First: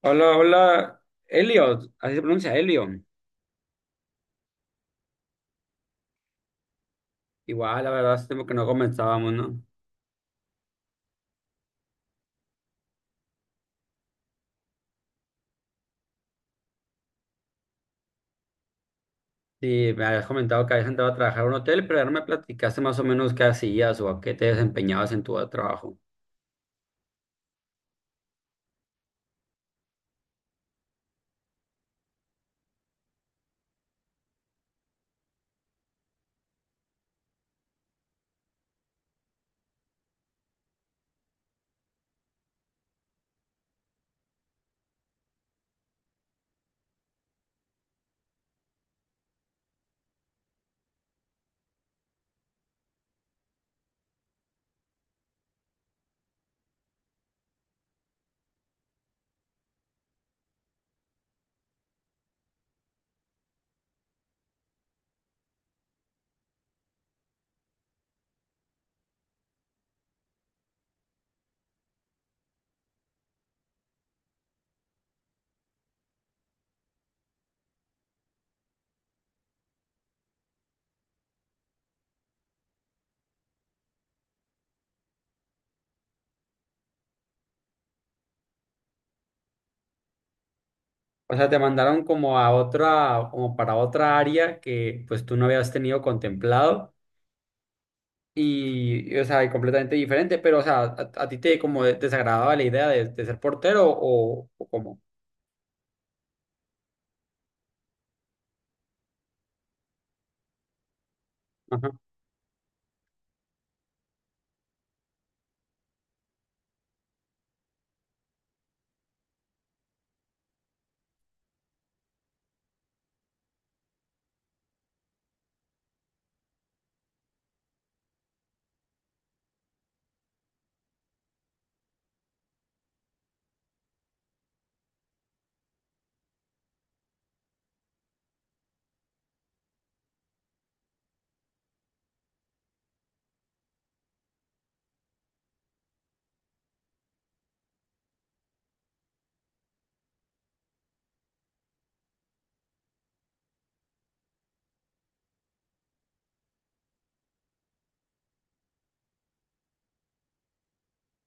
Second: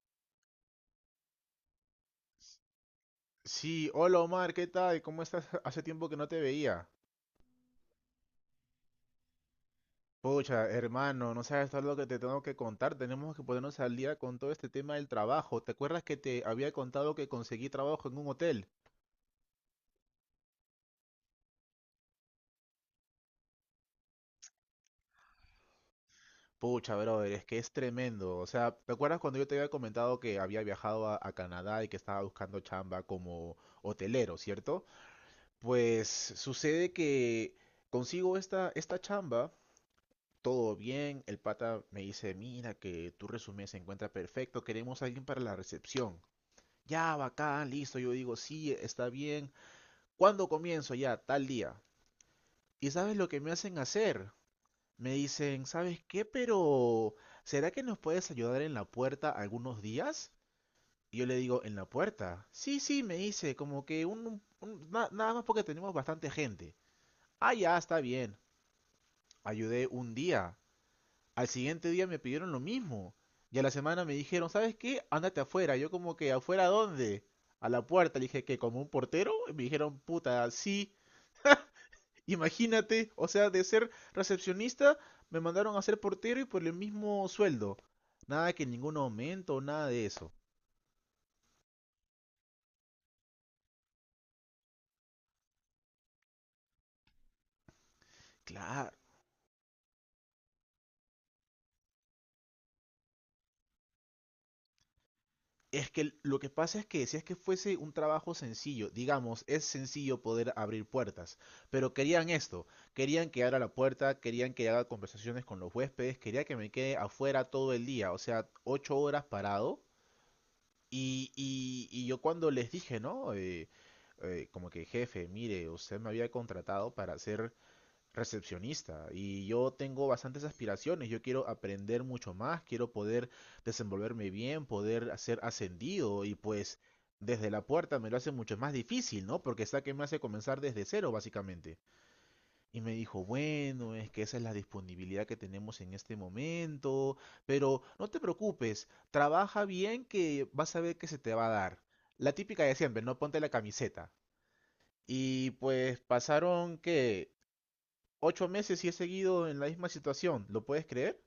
Hola, hola, Elliot, así se pronuncia Elion. Sí, hola Omar, ¿qué tal? ¿Cómo estás? Hace tiempo que no te veía. Igual, la verdad, hace tiempo que no comentábamos, ¿no? Pucha, hermano, no sabes todo lo que te tengo que contar. Tenemos que ponernos al día con todo este tema del trabajo. ¿Te acuerdas que te había contado que conseguí trabajo en un hotel? Sí, me habías comentado que habías entrado a trabajar a un hotel, pero ya no me platicaste más o menos qué hacías o a qué te desempeñabas en tu trabajo. Pucha, brother, es que es tremendo. O sea, ¿te acuerdas cuando yo te había comentado que había viajado a Canadá y que estaba buscando chamba como hotelero, ¿cierto? Pues sucede que consigo esta chamba todo bien. El pata me dice, mira que tu resumen se encuentra perfecto, queremos a alguien para la recepción. Ya, bacán, listo. Yo digo, sí, está bien. ¿Cuándo comienzo? Ya, tal día. ¿Y sabes lo que me hacen hacer? Me dicen, ¿sabes qué? Pero, ¿será que nos puedes ayudar en la puerta algunos días? Y yo le digo, ¿en la puerta? Sí, sí, me dice, como que nada más porque tenemos bastante gente. Ah, ya, está bien. Ayudé un día. Al siguiente día me pidieron lo mismo. Y a la semana me dijeron, ¿sabes qué? Ándate afuera. Yo como que, ¿afuera dónde? A la puerta. Le dije, que ¿como un portero? Y me dijeron, puta, sí. Imagínate, o sea, de ser recepcionista me mandaron a ser portero y por el mismo sueldo. Nada que ningún aumento, nada de eso. O sea, te mandaron como a otra, como para otra área que pues tú no habías tenido contemplado Claro. O sea, y completamente diferente, pero, o sea, a ti te como desagradaba la idea de ser portero o cómo. Es que lo que pasa es que si es que fuese un trabajo sencillo, digamos, es sencillo poder abrir puertas, Ajá. pero querían esto, querían que abra la puerta, querían que haga conversaciones con los huéspedes, quería que me quede afuera todo el día, o sea, 8 horas parado. Y yo cuando les dije, ¿no? Como que jefe, mire, usted me había contratado para hacer recepcionista y yo tengo bastantes aspiraciones, yo quiero aprender mucho más, quiero poder desenvolverme bien, poder ser ascendido y pues desde la puerta me lo hace mucho más difícil, ¿no? Porque está que me hace comenzar desde cero básicamente. Y me dijo, bueno, es que esa es la disponibilidad que tenemos en este momento, pero no te preocupes, trabaja bien que vas a ver que se te va a dar. La típica de siempre, no, ponte la camiseta. Y pues pasaron que 8 meses y he seguido en la misma situación, ¿lo puedes creer?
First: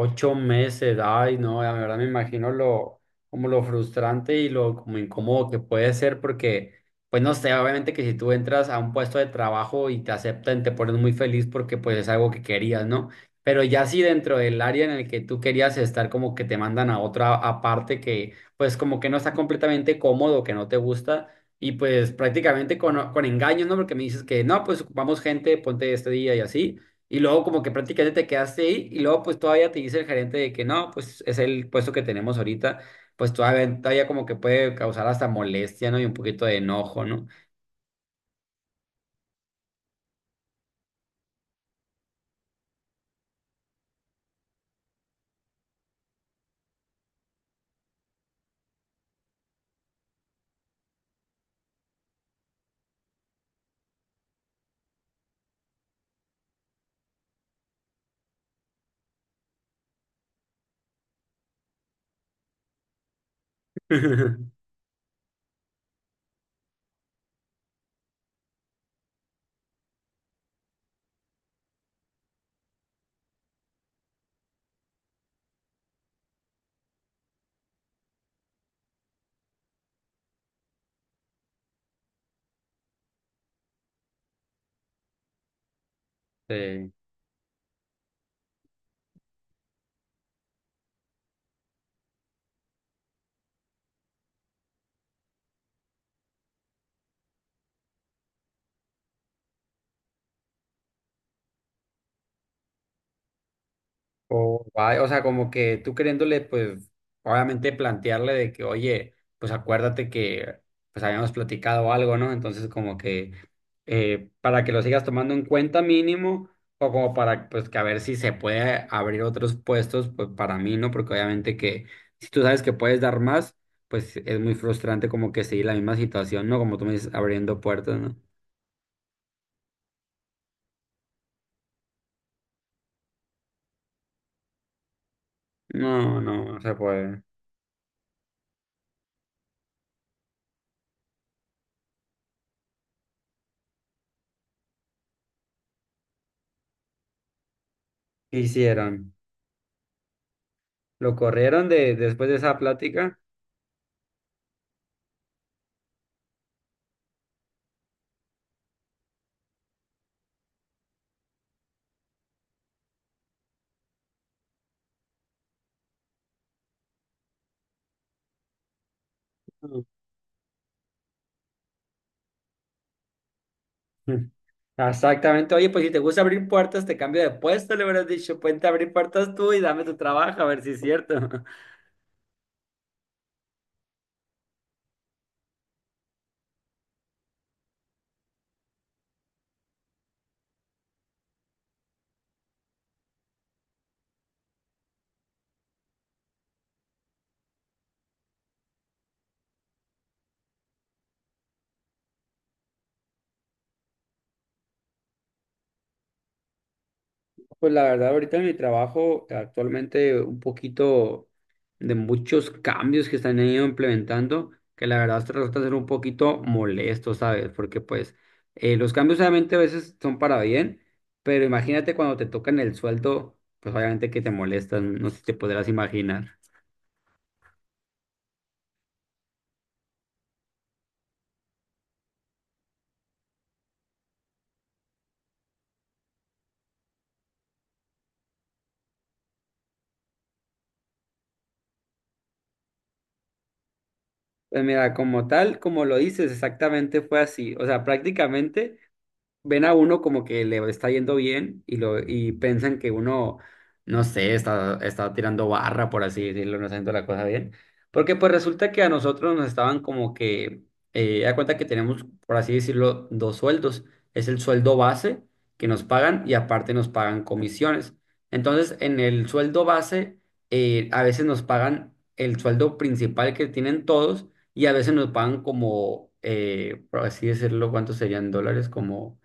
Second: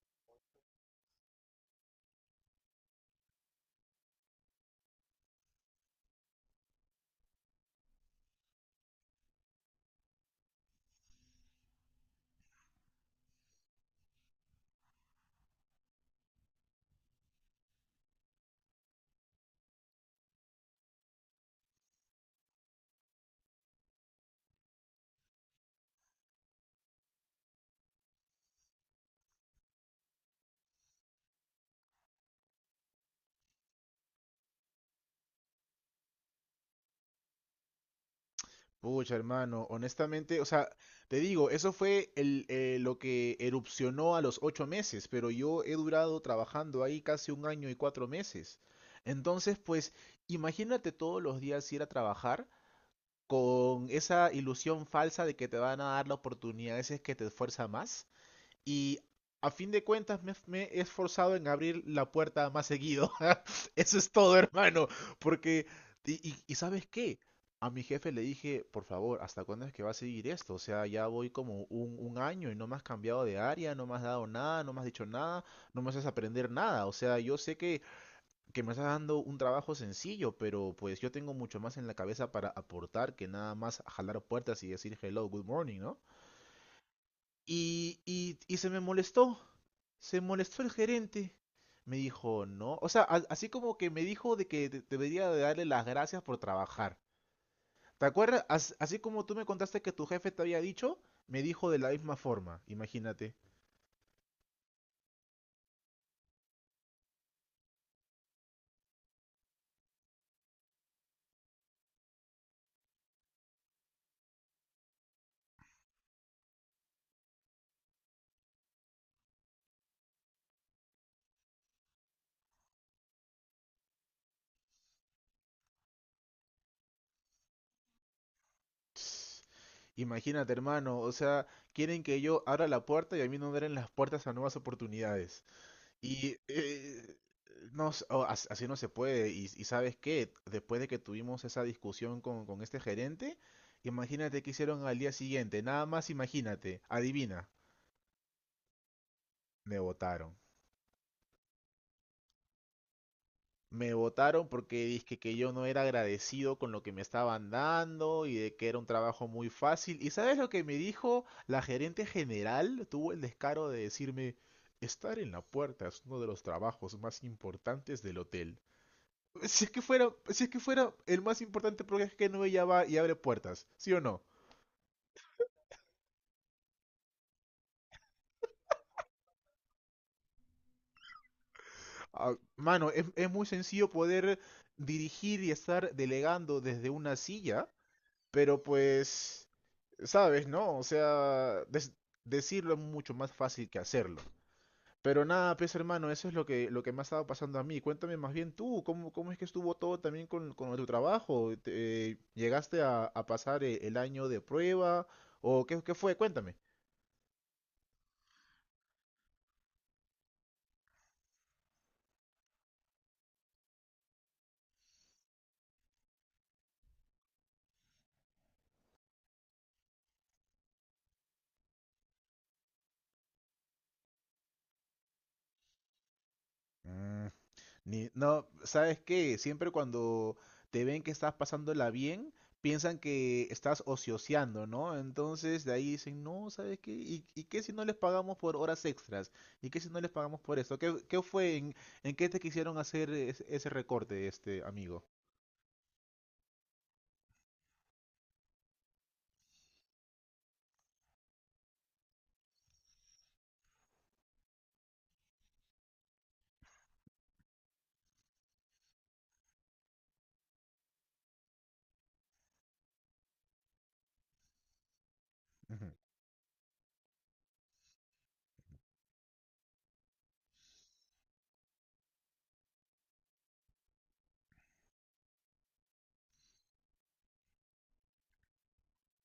Ocho meses, ay, no, la verdad me imagino lo, como lo frustrante y lo como incómodo que puede ser porque, pues no sé, obviamente que si tú entras a un puesto de trabajo y te aceptan, te pones muy feliz porque pues es algo que querías, ¿no? Pero ya si dentro del área en el que tú querías estar, como que te mandan a otra aparte que, pues como que no está completamente cómodo, que no te gusta y pues prácticamente con engaños, ¿no? Porque me dices que no, pues ocupamos gente, ponte este día y así. Y luego como que prácticamente te quedaste ahí y luego pues todavía te dice el gerente de que no, pues es el puesto que tenemos ahorita, pues todavía como que puede causar hasta molestia, ¿no? Y un poquito de enojo, ¿no? Pucha, hermano, honestamente, o sea, te digo, eso fue lo que erupcionó a los 8 meses, pero yo he durado trabajando ahí casi un año y 4 meses. Entonces, pues, imagínate todos los días ir a trabajar con esa ilusión falsa de que te van a dar la oportunidad, ese es que te esfuerza más. Y a fin de cuentas he esforzado en abrir la puerta más seguido. Eso es todo, hermano. Porque, y, ¿sabes qué? A mi jefe le dije, por favor, ¿hasta cuándo es que va a seguir esto? O sea, ya voy como un año y no me has cambiado de área, no me has dado nada, no me has dicho nada, no me haces aprender nada. O sea, yo sé que me estás dando un trabajo sencillo, pero pues yo tengo mucho más en la cabeza para aportar que nada más jalar puertas y decir hello, good morning, ¿no? Sí. Y, y, y, se me molestó, se molestó el gerente. Me dijo, no. O sea, así como que me dijo de que debería de darle las gracias por trabajar. ¿Te acuerdas? Así como tú me contaste que tu jefe te había dicho, me dijo de la misma forma. Imagínate. O guay. O sea, como que tú queriéndole, pues, obviamente plantearle de que, oye, pues acuérdate que, pues habíamos platicado algo, ¿no? Entonces, como que, para que lo sigas tomando en cuenta mínimo, o como para, pues, que a ver si se puede abrir otros puestos, pues, para mí, ¿no? Porque obviamente que, si tú sabes que puedes dar más, pues, es muy frustrante como que seguir la misma situación, ¿no? Como tú me dices, abriendo puertas, ¿no? Imagínate, hermano. O sea, quieren que yo abra la puerta y a mí no me abren las puertas a nuevas oportunidades. No, Y no, no se puede. no, así no se puede. Y ¿sabes qué? Después de que tuvimos esa discusión con este gerente, imagínate qué hicieron al día siguiente. Nada más imagínate, adivina, ¿Qué hicieron? me votaron. ¿Lo corrieron de, después de esa plática? Me votaron porque dije que yo no era agradecido con lo que me estaban dando y de que era un trabajo muy fácil. ¿Y sabes lo que me dijo la gerente general? Tuvo el descaro de decirme, estar en la puerta es uno de los trabajos más importantes del hotel. Si es que fuera, si es que fuera el más importante porque es que no ya va y abre puertas, ¿sí o no? Mm. Exactamente. Oye, pues si te gusta abrir puertas, te cambio de puesto, le hubieras dicho, ponte a abrir puertas tú y dame tu trabajo, a ver si es cierto. Ah, mano, es muy sencillo poder dirigir y estar delegando desde una silla, pero pues, sabes, ¿no? O sea, decirlo es mucho más fácil que hacerlo. Pero nada, pues hermano, eso es lo que me ha estado pasando a mí. Cuéntame más bien tú, ¿cómo es que estuvo todo también con tu trabajo? Llegaste a pasar el año de prueba? ¿O qué fue? Cuéntame. Pues la verdad, ahorita en mi trabajo, actualmente un poquito de muchos cambios que están ido implementando, que la verdad se resulta ser un poquito molesto, ¿sabes? Porque pues los cambios obviamente a veces son para bien, pero imagínate cuando te tocan el sueldo, pues obviamente que te molestan, no sé si te podrás imaginar. Mm. No, ¿sabes qué? Siempre cuando te ven que estás pasándola bien, piensan que estás ocioseando, ¿no? Entonces de ahí dicen, no, ¿sabes qué? ¿Y qué si no les pagamos por horas extras? ¿Y qué si no les pagamos por esto? ¿Qué fue? ¿En qué te quisieron hacer ese recorte, este Pues mira, amigo? como tal, como lo dices, exactamente fue así. O sea, prácticamente ven a uno como que le está yendo bien y lo y piensan que uno, no sé, está tirando barra, por así decirlo, no está haciendo la cosa bien. Porque pues resulta que a nosotros nos estaban como que, da cuenta que tenemos, por así decirlo, dos sueldos. Es el sueldo base que nos Ujú, pagan y aparte nos pagan comisiones. Entonces, en el sueldo base, a veces nos pagan el sueldo principal que tienen todos y a veces nos pagan como, por así decirlo, ¿cuántos serían dólares? Como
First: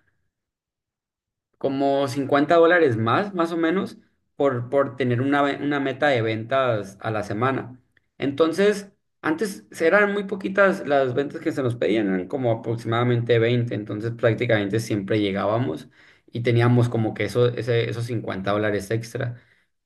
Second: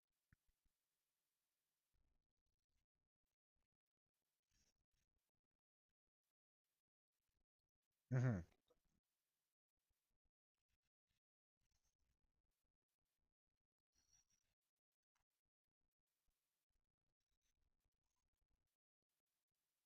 como $50 más, más o menos, por tener una, una meta de ventas a la semana. ujú. Entonces, antes eran muy poquitas las ventas que se nos pedían, eran como aproximadamente 20, entonces prácticamente siempre llegábamos y teníamos como que esos $50 extra.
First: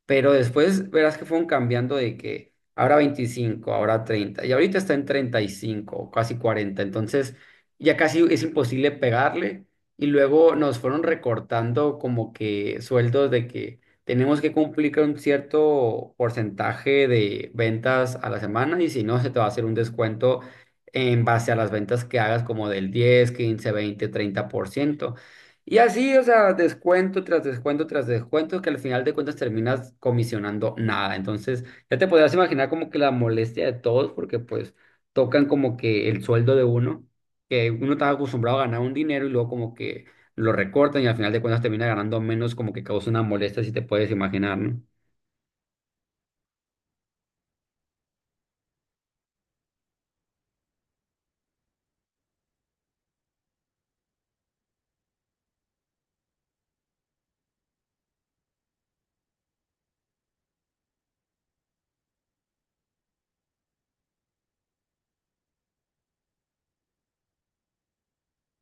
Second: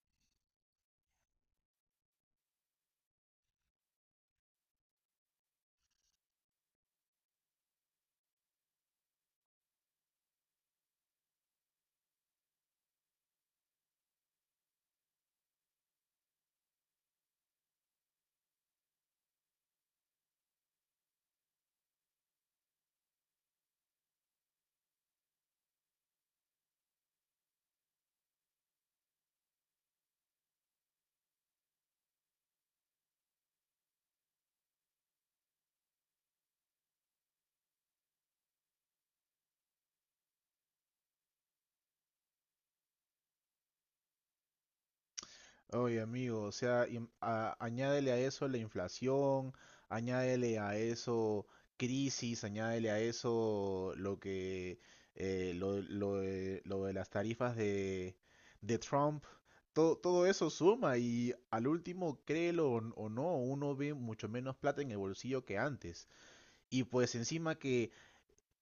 Pero después verás que fueron cambiando de que ahora 25, ahora 30 y ahorita está en 35, o casi 40. Entonces ya casi es imposible pegarle. Y luego nos fueron recortando como que sueldos de que tenemos que cumplir con un cierto porcentaje de ventas a la semana y si no, se te va a hacer un descuento en base a las ventas que hagas como del 10, 15, 20, 30%. Y así, o sea, descuento tras descuento tras descuento, que al final de cuentas terminas comisionando nada. Entonces, ya te podrás imaginar como que la molestia de todos, porque pues tocan como que el sueldo de uno, que uno está acostumbrado a ganar un dinero y luego como que lo recortan y al final de cuentas termina ganando menos, como que causa una molestia, si te puedes imaginar, ¿no? Oye, amigo, o sea, añádele a eso la inflación, añádele a eso crisis, añádele a eso lo que lo de las tarifas de Trump, todo eso suma y al último, créelo o no, uno ve mucho menos plata en el bolsillo que antes. Y pues encima que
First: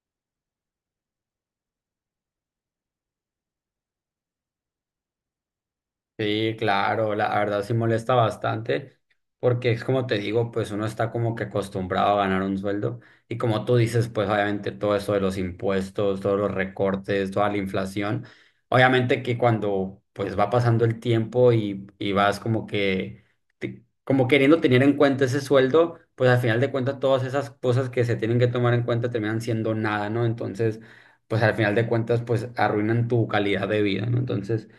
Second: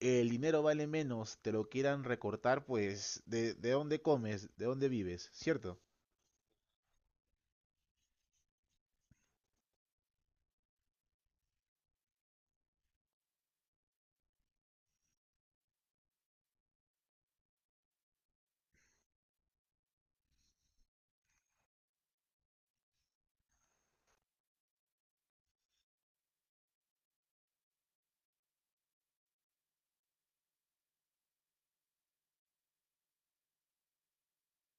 el dinero vale menos, te lo quieran recortar, pues ¿de dónde comes? ¿De dónde vives? ¿Cierto? Sí, claro, la verdad sí molesta bastante, porque es como te digo, pues uno está como que acostumbrado a ganar un sueldo y como tú dices, pues obviamente todo eso de los impuestos, todos los recortes, toda la inflación, obviamente que cuando pues va pasando el tiempo y vas como que, como queriendo tener en cuenta ese sueldo, pues al final de cuentas todas esas cosas que se tienen que tomar en cuenta terminan siendo nada, ¿no? Entonces, pues al final de cuentas, pues arruinan tu calidad de vida, ¿no? Entonces…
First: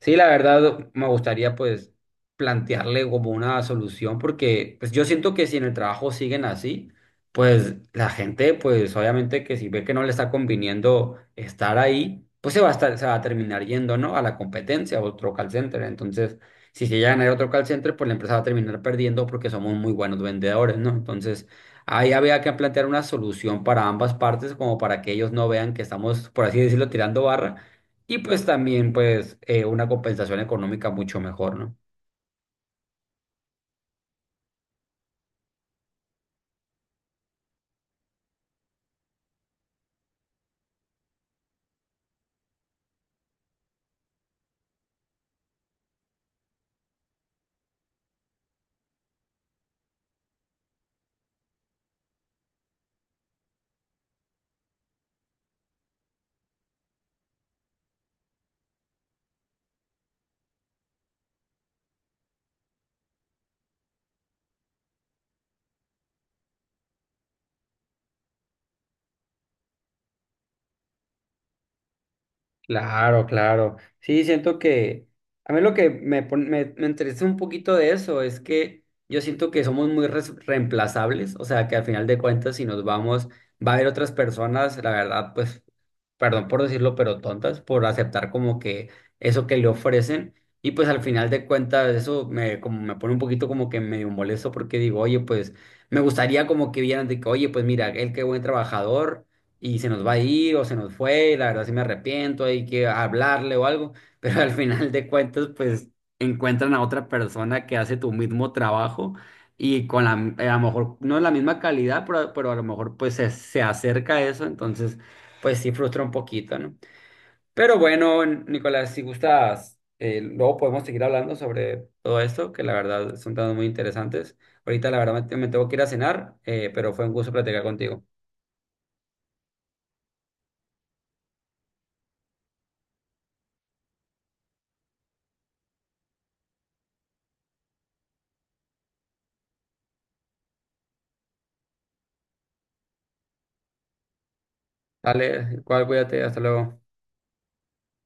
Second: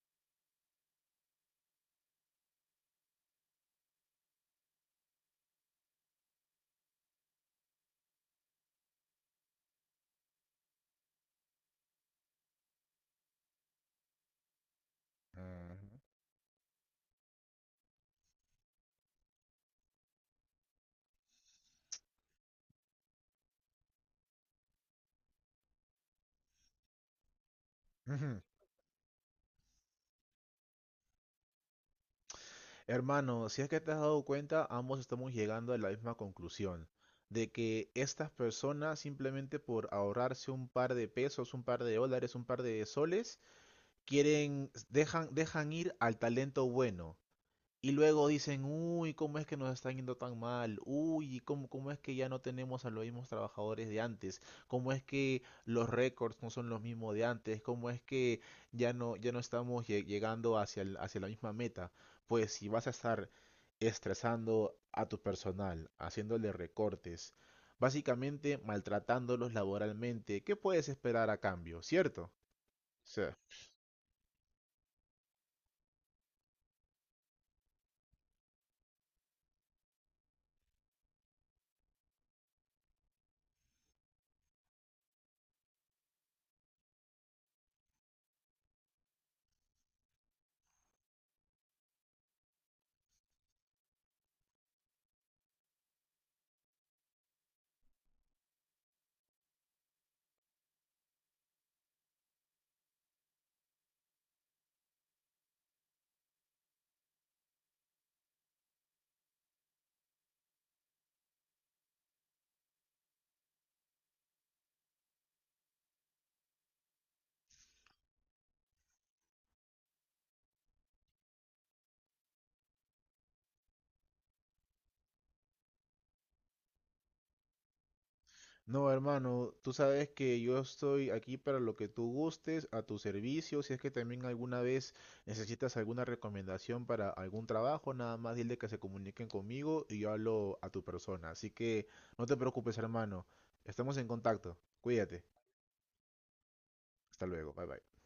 Sí, la verdad me gustaría pues plantearle como una solución porque pues yo siento que si en el trabajo siguen así, pues la gente pues obviamente que si ve que no le está conviniendo estar ahí, pues se va a estar, se va a terminar yendo, ¿no? A la competencia, a otro call center. Entonces, si se llegan a ir a otro call center, pues la empresa va a terminar perdiendo porque somos muy buenos vendedores, ¿no? Entonces, ahí había que plantear una solución para ambas partes como para que ellos no vean que estamos, por así decirlo, tirando barra y Ujú. pues también pues una compensación económica mucho mejor, ¿no? Hermano, si es que te has dado cuenta, ambos estamos llegando a la misma conclusión, de que estas personas simplemente por ahorrarse un par de pesos, un par de dólares, un par de soles, dejan ir al talento bueno. Y luego dicen, uy, ¿cómo es que nos están yendo tan mal? Uy, ¿cómo es que ya no tenemos a los mismos trabajadores de antes? ¿Cómo es que los récords no son los mismos de antes? ¿Cómo es que ya no, ya no estamos llegando hacia la misma meta? Pues si vas a estar estresando a tu personal, haciéndole recortes, básicamente maltratándolos laboralmente, ¿qué puedes esperar a cambio? ¿Cierto? Sí. Claro, claro. Sí, siento que a mí lo que me interesa un poquito de eso es que yo siento que somos muy reemplazables, o sea, que al final de cuentas si nos vamos, va a haber otras personas, la verdad, pues, perdón por decirlo, pero tontas por aceptar como que eso que le ofrecen y pues al final de cuentas eso me, como me pone un poquito como que medio molesto porque digo, oye, pues me gustaría como que vieran de que, oye, pues mira, él qué buen trabajador y se nos va a ir o se nos fue, y la verdad sí me arrepiento, hay que hablarle o algo, pero al final de cuentas pues encuentran a otra persona que hace tu mismo trabajo y con la, a lo mejor no es la misma calidad, pero a lo mejor pues se acerca a eso, entonces pues sí frustra un poquito, ¿no? Pero bueno, Nicolás, si gustas, luego podemos seguir hablando sobre todo esto, que la verdad son temas muy interesantes. Ahorita la verdad me tengo que ir a cenar, pero fue un gusto platicar contigo. No, hermano, tú sabes que yo estoy aquí para lo que tú gustes, a tu servicio. Si es que también alguna vez necesitas alguna recomendación para algún trabajo, nada más dile que se comuniquen conmigo y yo hablo a tu persona. Así que no te preocupes, hermano. Estamos en contacto. Cuídate. Dale, igual cuídate, hasta luego. Hasta luego. Bye bye.